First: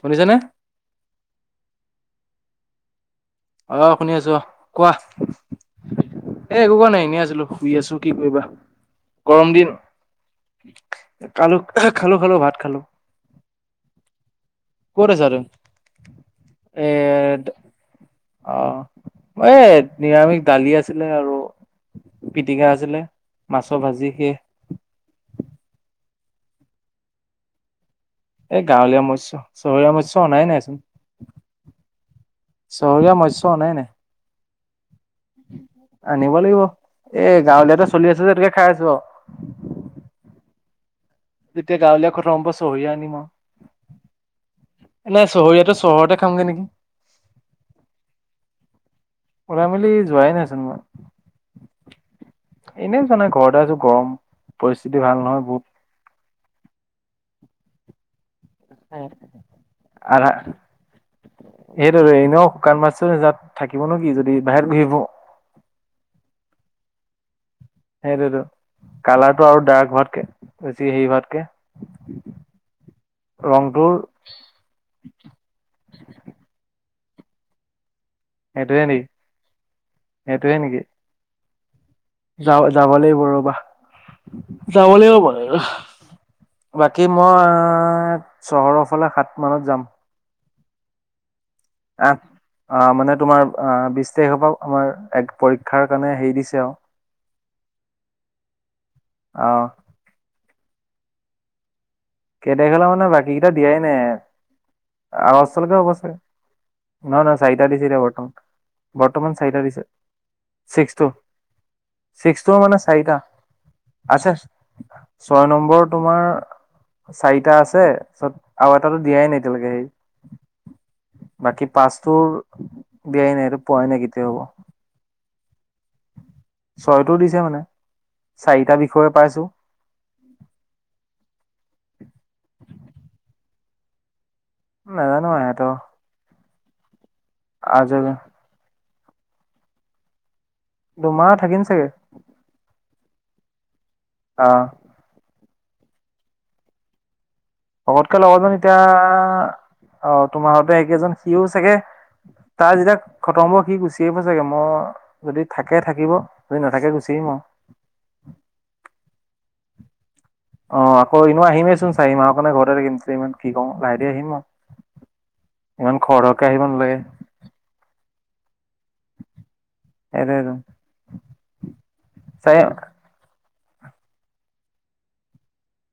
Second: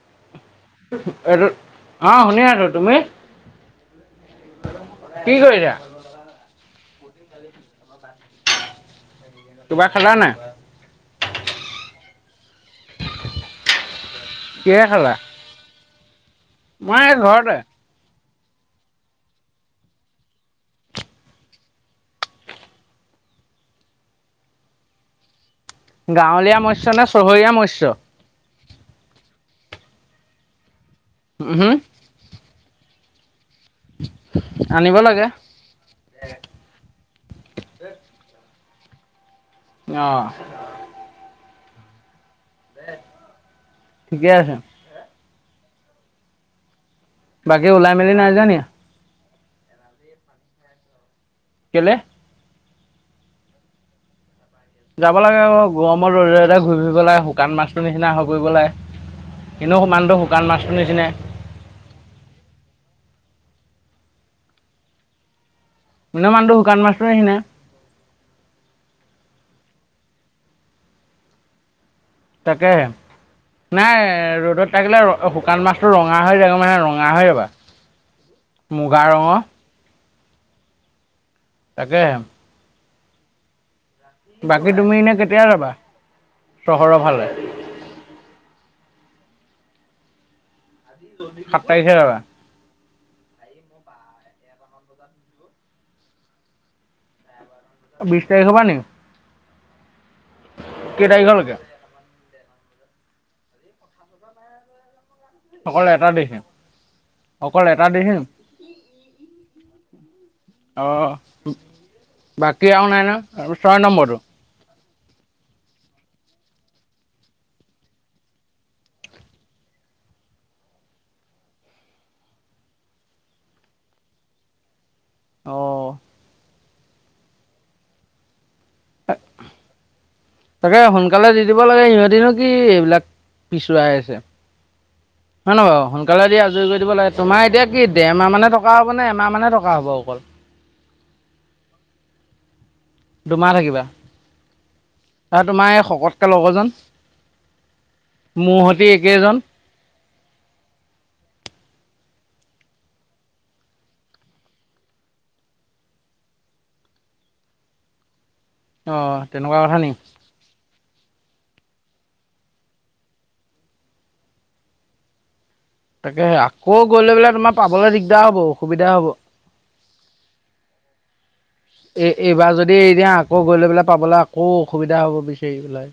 শুনিছানে? টো অ শুনি আছো তুমি আহ, শুনি আছো অহ কোৱা কি কৰিছা এ একো কৰা নাই এনে আছিলো শুই আছো কি কৰিবা। গৰম দিন কিবা খালা নাই? খালো খালো খালো ভাত খালো। কিহে ক'ত খালা? আছা তুমি? এ মই এই ঘৰতে। অ এই নিৰামিষ দালি আছিলে আৰু পিটিকা আছিলে মাছৰ ভাজি সে গাঁৱলীয়া মস্য নে চহৰীয়া মস্য। এই গাঁৱলীয়া মস্য চহৰীয়া মস্য অনা নাই চোন। উম হম চহৰীয়া মস্য অনা নাই। আনিব লাগে। [unintelligible] অ যেতিয়া গাঁৱলীয়া কথা সমম্প চহিয়ে আনিম ঠিকে আছে এনে চহৰীয়াতো চহৰতে খাওঁগে নেকি। বাকী ওলাই মেলি নাই যোৱা নি? ওলাই মেলি যোৱাই নাইচোন মই। কেলে? এনে জানা ঘৰতে আছো গৰম। পৰিস্থিতি যাব ভাল নহয় লাগে বহুত। গৰমত ৰদে -ৰদে ঘূৰি ফুৰিব লাগে শুকান মাছৰ নিচিনা হ'ব ঘূৰিব লগে এনেও সমানটো শুকান মাছটোৰ নিচিনাই সেইটোটো এনেও শুকান মাছ তাত থাকিব নেকি যদি বাহিৰত ঘূৰিব মানে মানুহটো শুকান মাছটো নিচিনা? সেইটোতো কালাৰটো আৰু ডাৰ্ক হোৱাটোকে বেছি হেৰি হোৱাতকে তাকে ৰংটোৰ নাই ৰ'দত থাকিলে শুকান মাছটো ৰঙা হৈ যাব মানে ৰঙা নাভাবিবা সেইটোৱে নেকি মুগা ৰঙৰ সেইটোৱে নেকি তাকে। যা যাব লাগিব ৰ'বা যাব তুমি এনে লাগিব কেতিয়া মইয় যাবা চহৰৰ বাকী ফালে মই চহৰৰ ফালে সাত মানত যাম। [unintelligible] যাবা আহ, অহ মানে তোমাৰ আহ যে সপাও আমাৰ এক পৰীক্ষাৰ কাৰণে হেৰি দিছে আও বিছ তাৰিখৰ পৰা নেকি? অহ কেই তাৰিখলৈকে? কেই তাৰিখলৈকে মানে বাকী কেইটা দিয়াই নাই আগষ্ট লৈকে অকল হ'ব এটা চাগে। তাৰিখে নহয় -নহয় অকল চাৰিটা এটা দিছে এতিয়া তাৰিখে নি বৰ্তমান বৰ্তমান চাৰিটা দিছে। অ ছিক্সটো -ছিক্সটো বাকী মানে আৰু নাই ন চাৰিটা ছয় নম্বৰটো আছে ছয় নম্বৰ তোমাৰ চাৰিটা আছে তাৰ পাছত আৰু এটাতো দিয়াই নাই এতিয়ালৈকে সেই বাকী পাচটো দিয়াই নাই ইটো পোৱাই নাই কেতিয়া হ'ব। অহ ছয়টো দিছে মানে চাৰিটা বিষয়ে পাইছো। তাকে সোনকালে দি দিব লাগে সিহঁতিনো কি এইবিলাক পিছুৱাই আছে। নাজানো হয় নহ ইহঁতৰ বাৰু সোনকালে দিয়া লৈ দিব লাগে তোমাৰ এতিয়া কি আজৰি দেৰ মাহ মানে থকা হ'ব নে এমাহ মানে থকা হ'ব অকল? দুমাহ থাকিম চাগে। দুমাহ থাকিবা? অ ত তোমাৰ এই শকতকে লগৰজন। শকতকে লগৰজন মোৰ এতিয়া সতি একেইজন অহ তোমাৰ হতে একেইজন সিও চাগে তাৰ যেতিয়া খতম হ'ব সি গুচি আহিব চাগে মই যদি থাকে থাকিব যদি নাথাকে গুচি আহিম। আৰু অহ, তেনেকুৱা কথা নি অহ, আকৌ এনে আহিমেইচোন চাৰি মাহৰ কাৰণে ঘৰতে থাকিম কিমান কি কৰুং লাহে দেহি আহিম আও। ইমান তাকে খৰ ধৰকে আহিব আকৌ গৈ নালাগে। লৈ পেলাই তোমাৰ পাবলৈ দিগদাৰ হ'ব অসুবিধা হব সেইটোৱেটো এই এইবাৰ চাই যদি এতিয়া আকৌ গৈ লৈ পেলাই পাবলৈ আকৌ অসুবিধা হ'ব বিচাৰি পেলাই।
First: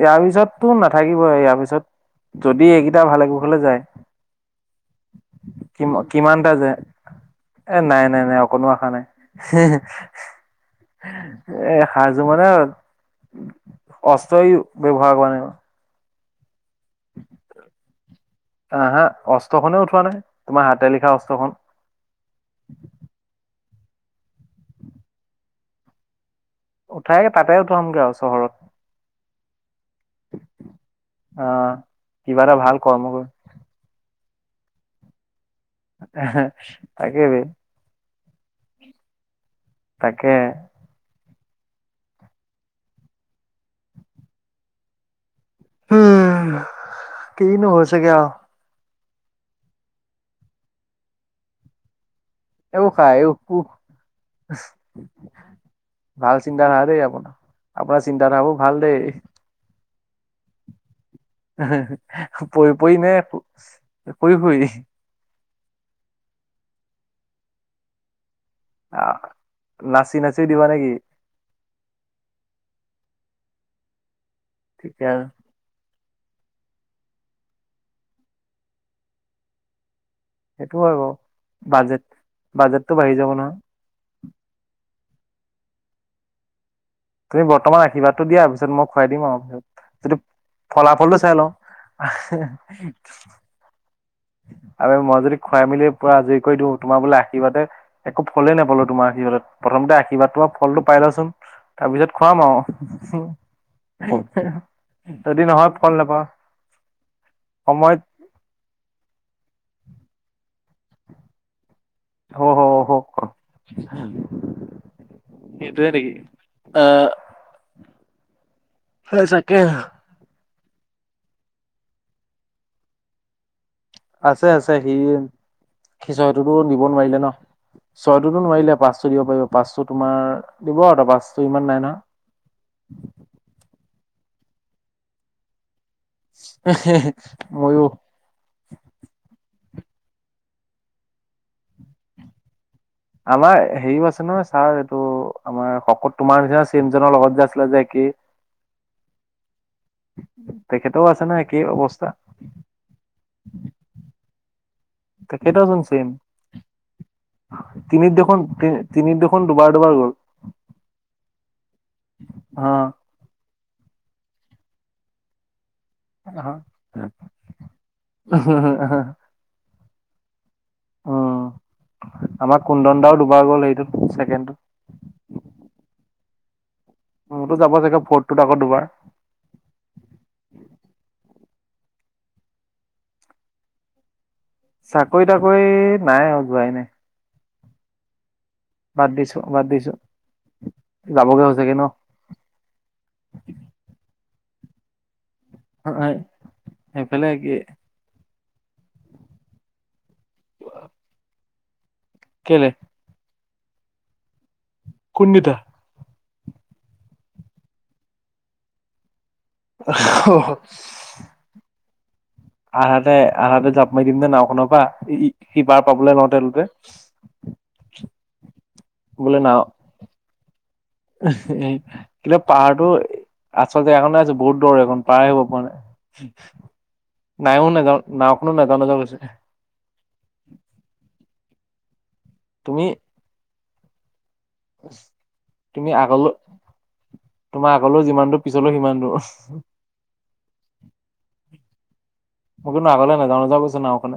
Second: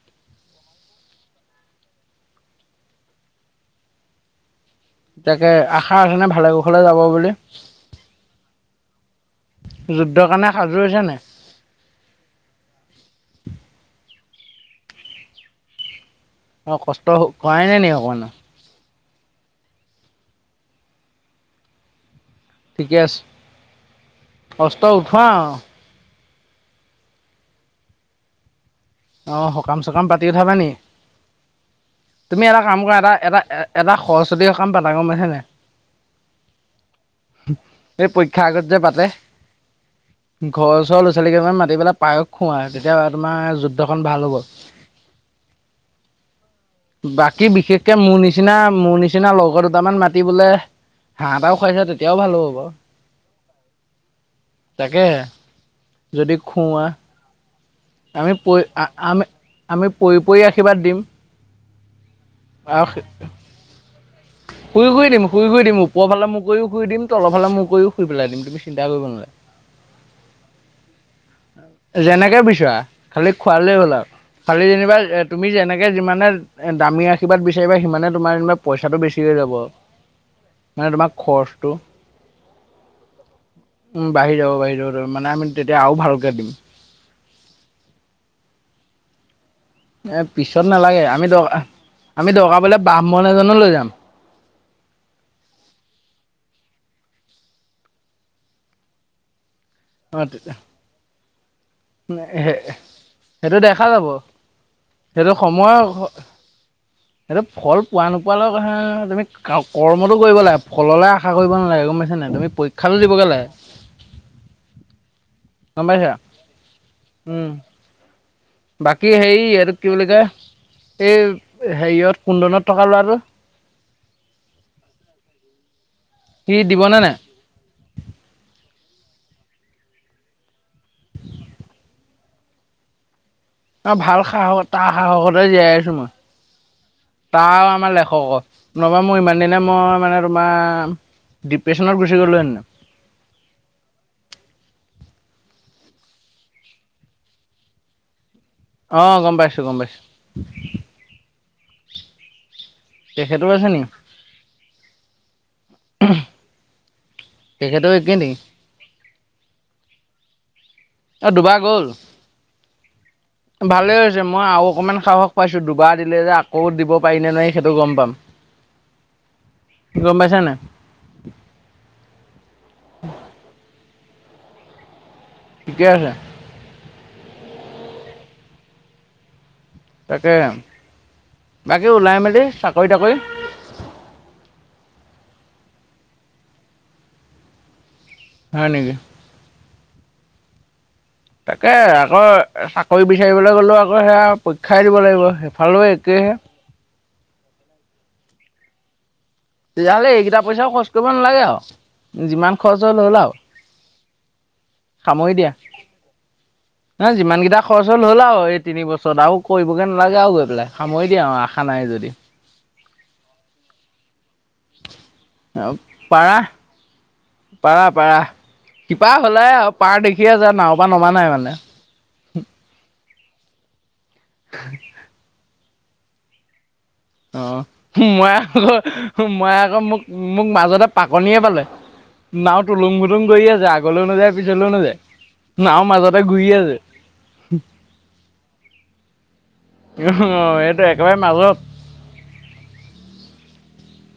ইয়াৰ পিছতটো নাথাকিবই ইয়াৰ পিছত যদি এইকেইটা ভাল কুশলে যায়। তাকে কি আশা আছেনে ভালে কিমানটা যায় কুশলে যাব বুলি। এ নাই নাই নাই অকণো আশা নাই। যুদ্ধৰ কাৰণে সাজু হৈছা নাই? এ অস্ত্ৰও ব্যৱহাৰ কৰা নাই [unintelligible] অহ, কষ্ট কৰাই নাই নি অকমানো। হা- হা অস্ত্ৰ খনে উঠোৱা নাই তোমাৰ হাতে লিখা অস্ত্ৰখন। ঠিকে আছে অষ্ট উঠোৱা। উঠাই তাতে উঠামগে আৰু চহৰত। অঁ সকাম চকাম পাতি উঠাবা নি আহ কিবা তুমি এটা ভাল কাম কৰা কৰ্ম এটা কৰি এটা। এটা সৰস্বতী সকাম পাতা গম পাইছা নাই। তাকেবি এই পৰীক্ষা আগত যে পাতে তাকে ঘৰ চৰ ছল মাতি পেলাই পায়স খোৱাই তেতিয়া তোমাৰ যুদ্ধখন ভাল হ'ব। উম বাকী কিনো বিশেষকে হৈছেগে মোৰ আৰু নিচিনা মোৰ নিচিনা নিচিনা লগৰ দুটামান মাতি বোলে হাঁহ এটাও খুৱাইছে তেতি এ খায় ক তাকে যদি ভাল চিন্তা নহা খুওৱা দেই আপোনাৰ আপোনাৰ চিন্তা আমি ধাৰাবোৰ পৰি ভাল দেই আমি আমি পৰি পৰি আশীৰ্বাদ দিম পৰি আৰু পৰি নে পৰি ফ শুই শুই দিম শুই দিম ওপৰফাল মুখ কৰিও শুই দিম তলফালে মুখ কৰিও শুই পেলাই দিম তমি চিন্তা কৰিব আহ নালগে নাচি নাচি দিবা নেকি যেনেকে বিচাৰা খালি খোৱালেই হ'ল আৰু খালী যেনিবা ঠিকে আৰু তুমি যেনেকৈ যিমান যেনে দামী আশীৰ্বাদ বিচাৰিবা সিমানে তোমাৰ যেনিবা পইচাটো বেছি যাব সেইটো মানে হয় বাৰু তোমাৰ খৰচটো বাজেট বাজেটটো বাঢ়ি যাব নহয় উম বাঢ়ি যাব বাঢ়ি যাব মানে আমি তেতিয়া আৰু ভালকে দিম তুমি বৰ্তমান আশীৰাদটো দিয়া পিছত মই খুৱাই দিম আৰু ভছত এ পিছত নালাগে আমি দকা আমি দকাবলে ব্ৰাহ্মণ এজনো লৈ যাম আৰু মই যদি খুৱাই মেলি প আজৰি কৰি দিওঁ তোমাৰ বোলে আশীৰ্বাদে একো ফলেই নাপালো তোমাৰ আশীৰ্বাদত প্ৰথমতে অ আশীৰ্বাদ তোমাৰ ফলটো পাই লচোন তাৰপিছত খুৱাম সেইটো দেখা যাব আৰু সেইটো যদি নহয় ফল সময় নাপাওঁ সেইটো ফল সময়ত পোৱা নোপোৱালৈ তুমি কৰ্মটো কৰিব লাগে ফললে আশা কৰিব নালাগে গম পাইছা নাই হ তুমি হ হ পৰীক্ষাটো দিব লাগে গম সেইটোৱেই পাইছা নেকি আ উম বাকী হেৰি এইটো কি বুলি কয় এই হেৰিয়ত কুন্দনত থকা লৰাটো আছে আছে সি সি ছয়টোতো দিব দিবনে নাই নোৱাৰিলে ন ছয়টোতো নোৱাৰিলে পাঁচ পাঁচ দিব পাৰিব পাচটো তোমাৰ দিব আৰু তা পাচটো ইমান নাই নহয় অ ভাল সাহস তাৰ সাহসতে জীয়াই আছোঁ তাৰ ময়ো আমাৰ লেখক নবা মোৰ ইমান দিনে মই মানে তোমাৰ ডিপ্ৰেশচনত গুচি গ'লো হেঁতেন। আমাৰ হেৰিও আছে নহয় ছাৰ এইটো আমাৰ শকত তোমাৰ নিচিনা ছেম জনৰ লগত যে আছিলে যে কি অ গম পাইছো গম পাইছো তেখেতেও আছে ন একেই অৱস্থা তেখেতো আছে নি তেখেতৰ চোৱা ছেম তেখেতো একেই তিনিত নেকি দেখোন তিনিত দেখোন দুবাৰ দুবাৰ গ'ল অ দুবাৰ গল হা ভালেই হৈছে মই আৰু অকমান সাহস পাইছো দুব বাৰ দিলে যে আকৌ দিব পাৰি নে নোৱাৰি সেইটো গম পাম গম পাইছা নাই উম আমাৰ কুন্দন দাও দুবাৰ গ'ল হেইটো ছেকেণ্ডটোট ঠিকে আছে মতো যাব চাগে ফৰ্টটোত আকৌ দুবাৰ তাকে বাকী ওলাই মেলি চাকৰি তাকৰি চাকৰি তাকৰি নাই আৰু যোৱাই নাই হয় নেকি? বাদ দিছো বাদ দিছোঁ। তাকে আকৌ চাকৰি বিচাৰিবলৈ গ'লেও আকৌ সেয়া পৰীক্ষাই দিব লাগিব। সেইফালেও অ হয় একেহে। সেইফালেই একেই। তেতিয়াহ'লে এইকেইটা পইছাও খৰচ কৰিব নালাগে আও যিমান কেলে খৰচ হল হ'ল আও সামৰি দিয়া। কোনকেইটা ন যিমান কেইটা খৰচ হ'ল হ'ল আও এই তিনি বছৰত আৰু কৰিবগৈ নালাগে আৰু গৈ পেলাই সামৰি দিয়ে আৰু আশা নাই যদি। আহাতে আহাতে জাপ মাৰি দিম নে নাওঁ। শুনপা সিপাৰ পাবলে লওঁ পাৰা লওঁতে। ইপাৰ বোলে হলাই নাও আৰু পাৰ দেখিয়ে আছে নাওঁ। এ কিন্তু পাহাৰটো আচল। এখনে আছে বহুত দ এখন পাৰে হব পৰা নাই। অ নাইও নাযাও মই নাওখনো আকৌ নাযাও নাযাও কৈছে মই আকৌ মোক মোক মাজতে পাকনিয়ে পালে। নাও তুমি তোলুং ভূতুং কৰি আছে আগলৈও নাযায় পিছলৈও নাযায় নাওঁ তুমি মাজতে আগলৈ ঘূৰি আছে। তোমাৰ আগলৈও যিমান দূৰ পিছলৈও সিমান দূৰ। উ এইটো একেবাৰে মাজত। ম কিন্তু আগালে নেজাও নেজাও নাওঁ খনে।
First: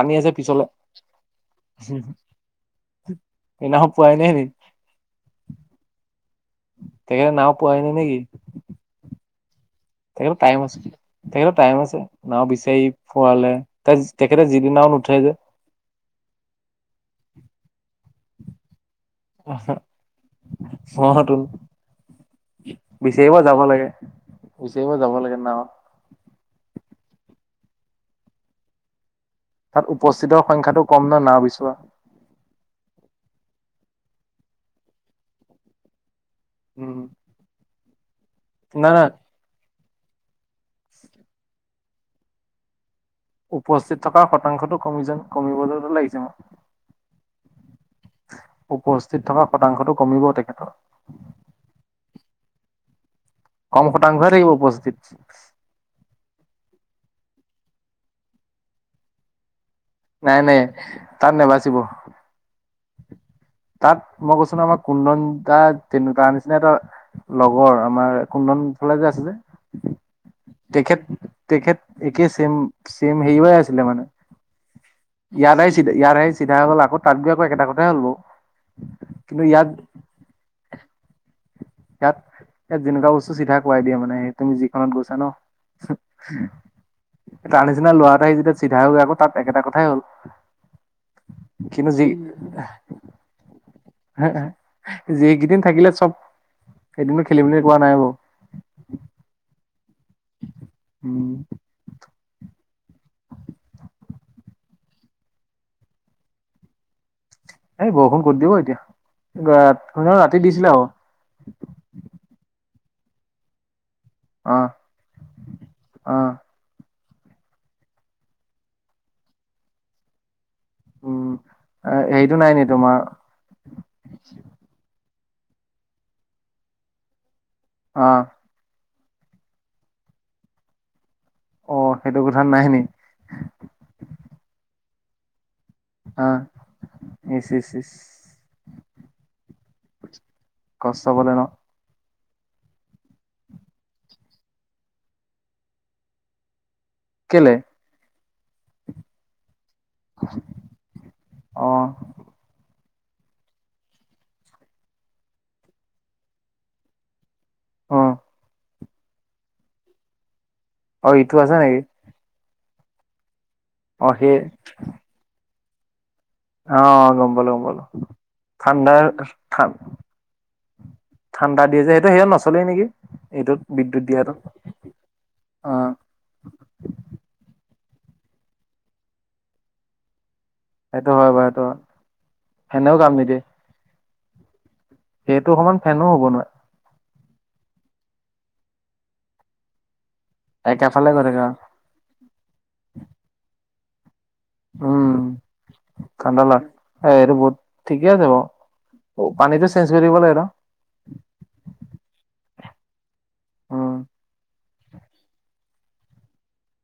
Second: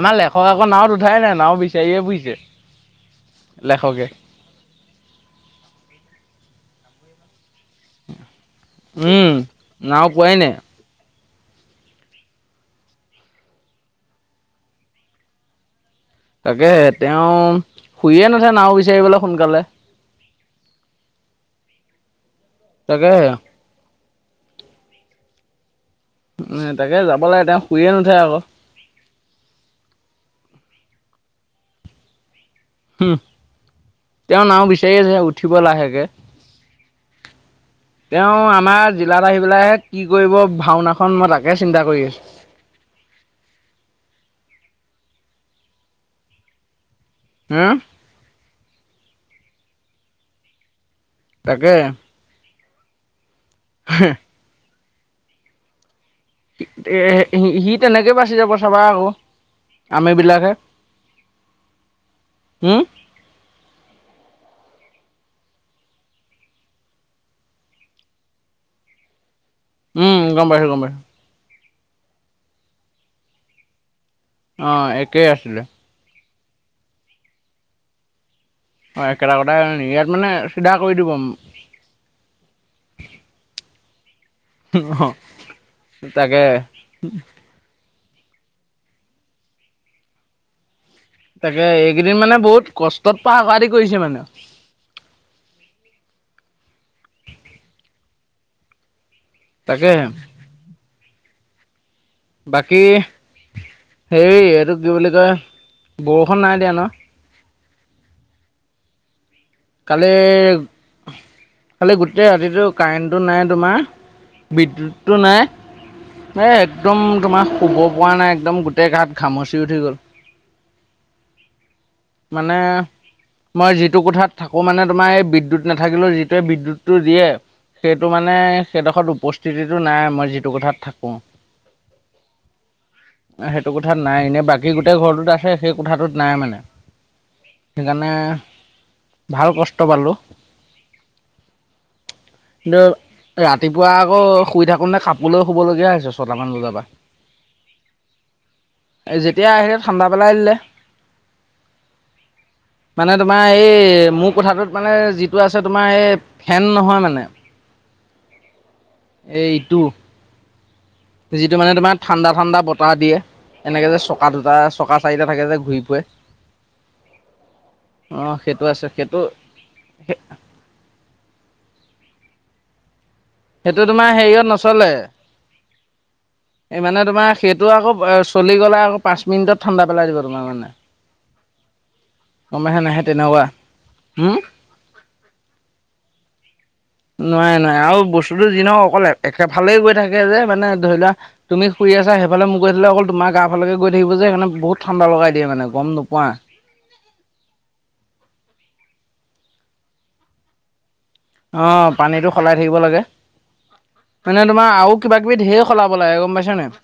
আমাৰ লেখক আকৌ নাওঁত উঠাই নাই নাওঁ বিচাৰিয়ে ফুৰিছে। সেই দিনাখন লেখকে পুৱাই নাই নি। [unintelligible] তেখেতে নাওঁ পোৱাই নাই নেকি। উম নাও তেওঁ পোৱাই নাই টাইম আছে। তেখেতৰ টাইম আছে নাওঁ বিচাৰি ফোৱালে তেখেতে যিদিনাও নুঠে যে। তাকে তেওঁ শুইয়ে নুঠে নাওঁ বি। অ টো। তাকেহে বিচাৰিব যাব লাগে বিচাৰিব যাব লাগে নাওঁ। উম তাকে যাব লাগে তেওঁ শুইয়ে নুঠে আকৌ। তাত উপস্থিতৰ সংখ্যাটো কম ন নাওঁ বিচৰা। উম তেওঁ নাওঁ বিচাৰি আছে উঠিব লাহেকে। উম তেওঁ নাই আমাৰ নাই জিলাত আহি পেলাই কি কৰিব। ভাওনাখন মই তাকে চিন্তা কৰি আছো। উপস্থিত থকা শতাংশটো কমিযেন কমিবযেন হে লাগিছে মু। উমহ। উপস্থিত থকা শতাংশটো কমিব তেখেতৰ। তাকে। কম শতাংশহে থাকিব উপস্থিতি। এ সি সি তেনেকে বাছি যাব চাবা আকৌ। আমি নাই বিলাকে নাই তাত নাবাচিব, উম তাত মই কৈছো আমাক কুন্দন দা তেনোকা তাৰ নিচিনা এটা লগৰ আমাৰ কুন্দন ফালে যে আছে যে। উম গম পাইছোঁ, গম পাইছোঁ। একেই সেম সেম হেই অ আছিলে মানে, অ একেই আছিলে ইয়াতইছিল ইয়াৰছ। চিধা হৈ গ'ল, আকৌ তাত গৈ আকৌ একেটা কথাইে হ'ল বাও। অ একেটা কথাাই হ'ল নি, ইয়াত মানে চিধা কৰি দিব। ইয়াত, ইয়াত যেনেকুৱা বস্তু চিধা কৰাই দিয়ে মানে। মানে তুমি যিখনত গৈছা ন, তাকে সেহ তাৰ নিচিনা লোৱা। যেতিয়া চিধা হৈ গৈ, আকৌ তাত একেটা কথাই হ'ল। তাকে কিন্তু যি, এইকেইদিন মানে বহুত কষ্টত পাৰ কৰা দি কৰিছে মানে হে হ যিকেইদিন থাকিলে চ। এদিনো খেলিমেলি কৱা নাই বাৰু। তাকেহে। উম। বাকী। হেৰি, এইটো কি বুলি কয় বৰষুণ নাই দিয়া ন? এই বৰষুণ ক'ত দিব এতিয়া। কালি, সেইদিনা ৰাতি দিছিলে আৰু কালি গোটেই ৰাতিটো কাৰেণ্টটো নাই তোমাৰ, অ', বিদ্যুৎটো নাই, অ', এ একদম তোমাৰ শুব পৰা নাই একদম গোটেই গাট ঘামুচি উঠি গ'ল। উম। হেৰিটো নাই মানে, নি তোমাৰ মই যিটো কথাত তোমাৰ এই বিদ্যুৎ নাথাকিলেও যিটোৱে বিদ্যুতটো দিয়ে, সেইটো অ', মানে সেইডোখৰ উপস্থিতিটো নাই মই যিটো কোঠাত থাক কো অ', সেইটো কথা নাই নি সেইটো কোঠাত নাই, এনে বাকী গোটেই ঘৰটোত আছে। সেই কোঠাটোত নাই অ', মানে, ইচ ইচ ইচ। সেইকাৰণে ভাল কষ্ট পালো, কষ্ট পালে ন কিন্তু ৰাতিপুৱা আকৌ শুই থাকো নে কাপোৰলৈও শুব লগীয়া হৈছে ছটামান বজাৰ পৰা। কে'লে? এ যেতিয়া আহিলে ঠাণ্ডা পেলাই দিলে। অ', মানে তোমাৰ এই মোৰ কোঠাটোত মানে যিটো আছে, তোমাৰ এই ফেন নহয় মানে। অহ এইটো অ', ইটো আছে যিটো মানে নেকি তোমাৰ ঠাণ্ডা ঠাণ্ডা বতাহ দিয়ে, এনেকে যে অ', চকা সেই দুটা চকা চাৰিটা থাকে যে। ঘূৰি ফুৰে। অ গম পালো গম পালো অ সেইটো আছে ঠাণ্ডা সেইটো ঠা ঠাণ্ডা দিয়ে যে সেইটো সিহঁত নচলেই নেকি? এইটোত সেইটো বিদ্যুৎ তোমাৰ দিয়াটো হেৰিয়ত নচলে, অ', এই মানে তোমাৰ সেইটো আকৌ চলি গ'লে আকৌ পাঁচমিনিট ঠাণ্ডা পেলাই দিব তোমাৰ মানে। সেইটো হয় বাৰু এইটো হয় ফেনেও কাম নিদিয়ে। হম সেইটো সমান ফেনো হ'ব নোৱাৰে। নোৱাৰে নোৱাৰে আৰু বস্তুতো যি নহওক অকলে একেফালে গৈ থাকে। এ য়ে, মানে ধৰি একেফালে লোৱা গৈ থাকে তুমি শুই আছা, সেই ফালে মুৰ কৰি থ'লে অকল তোমাৰ গা ফালেকে গৈ থাকিব। যে সেই খনে বহুত ঠাণ্ডা উম লগাই দিয়ে মানে গম নোপোৱা। ঠাণ্ডা লাগ এ এইটো বহুত, ঠিকে আছে বাৰু, পানীতটো চেঞ্জ কৰি দিব লাগে ন। আহ পানীতটো সলাই থাকিব লাগে। উম মানে তোমাৰ আৰু কিবা কিবি ধঢেৰ সলাব লাগে গম পাইছা নাই।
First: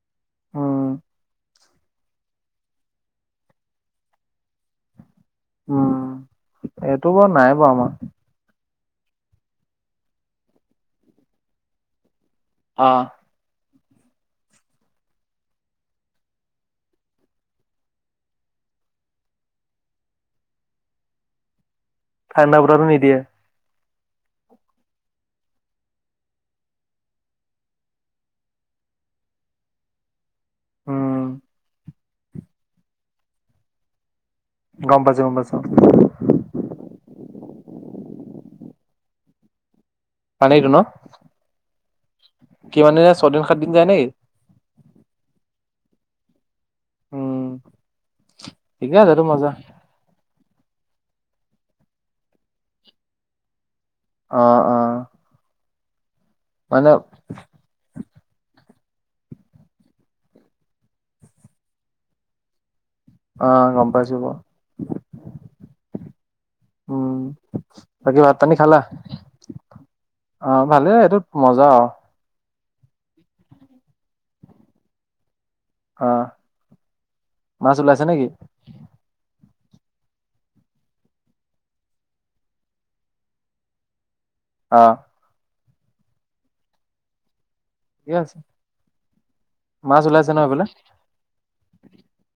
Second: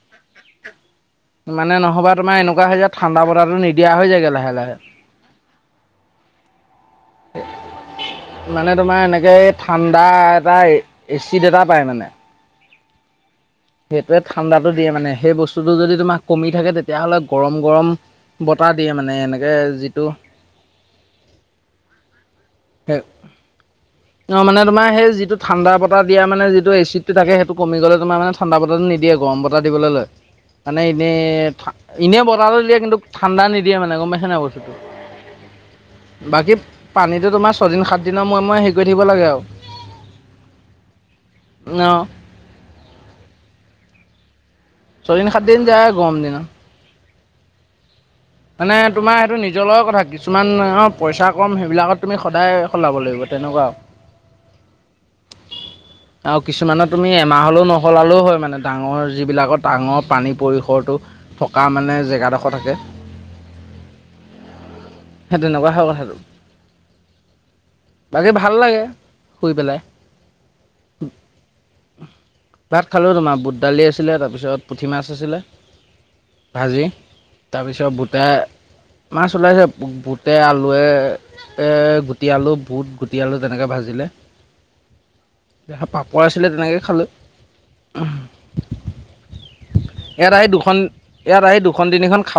হম। মানে নহ'বা তোমাৰ এনেকুৱা হৈ যে ঠাণ্ডা বতাহটো নিদিয়া হৈ যায়ে লাহে লাহে। উম, এইটো বাৰু নাই বাৰু আমাৰ। মানে তোমাৰ এনেকে ঠাণ্ডা এটা এচিড এটা পায় মানে। অ। সেইটোৱে ঠাণ্ডাতটো দিয়ে মানে সেই বস্তুটো যদি তোমাক কমি থাকে তেতিয়াহ'লে গৰম গৰম। বতাহ দিয়ে মানে এনেকে যিটো। ঠাণ্ডা বতাহতো নিদিয়ে অ মানে তোমাৰ সেই যিটো ঠাণ্ডা বতাহ দিয়া মানে এচিড টো থাকে সেইটো কমি গলে তোমাৰ মানে ঠাণ্ডাতাটো নি। দিয়ে গৰম বতাহ দিবলৈ লয়। মানে এনে উম এনেই, বতাহটো দিয়ে কিন্তু ঠাণ্ডা নিদিয়ে মানে গম পাই। গম পাইছো গম পাইছো বাকী পানী। এইটো তোমাৰ ছদিন সাতদিনৰ মোৰে মোৰে হেৰি কৰি থাকিব লাগে আৰু। পানী টো ন অ' কিমান দিনে ছয়দিন সাত দিন যায় নেকি? চদিন সাত দিন যায় গম দিনা। উম। মানে ঠিকে আছে তোমাৰ এইটো সেইটো মজা নিজৰ লগ কথা কিছু। কিছুমান অ পইচা কম সেইবিলাকত তুমি সদায় সলাব লাগিব তেনেকুৱা। অ অ। আৰু মানে কিছুমানৰ তুমি এমাহ হলেও নসলালেও হয় মানে। ডাঙৰ যিবিলাকৰ ডাঙৰ পানী পৰিসৰটো থকা মানে জেগাডোখৰ থাকে। অ গম পাইছো বাৰু। সেই টেনেকুৱা হয় কথাটো। উম বাকী ভাত ভাল পানী খালা লাগে শুই পেলাই। অ ভালেই এইটো মজা আৰু। ভাত খালোঁ তোমাৰ বুট দালি আছিলে তাৰপিছত পুঠি মাছ আছিলে। অ ভাজি মাছ তাৰপিছত ওলাইছে বুটা নেকি মাছ ওলাইছে। বুট আলুৱে এ গুটি আলু বুট গুটি আলু তেনেকে ভাজিলে। অ। পাপৰ আছিলে তেনেকৈ খালোঁ। ঠিকে আছে মাছ ওলাইছে ইয়াত ন আহি সেইফালে দুখন ইয়াত আহি দুখন তিনিখন খাব।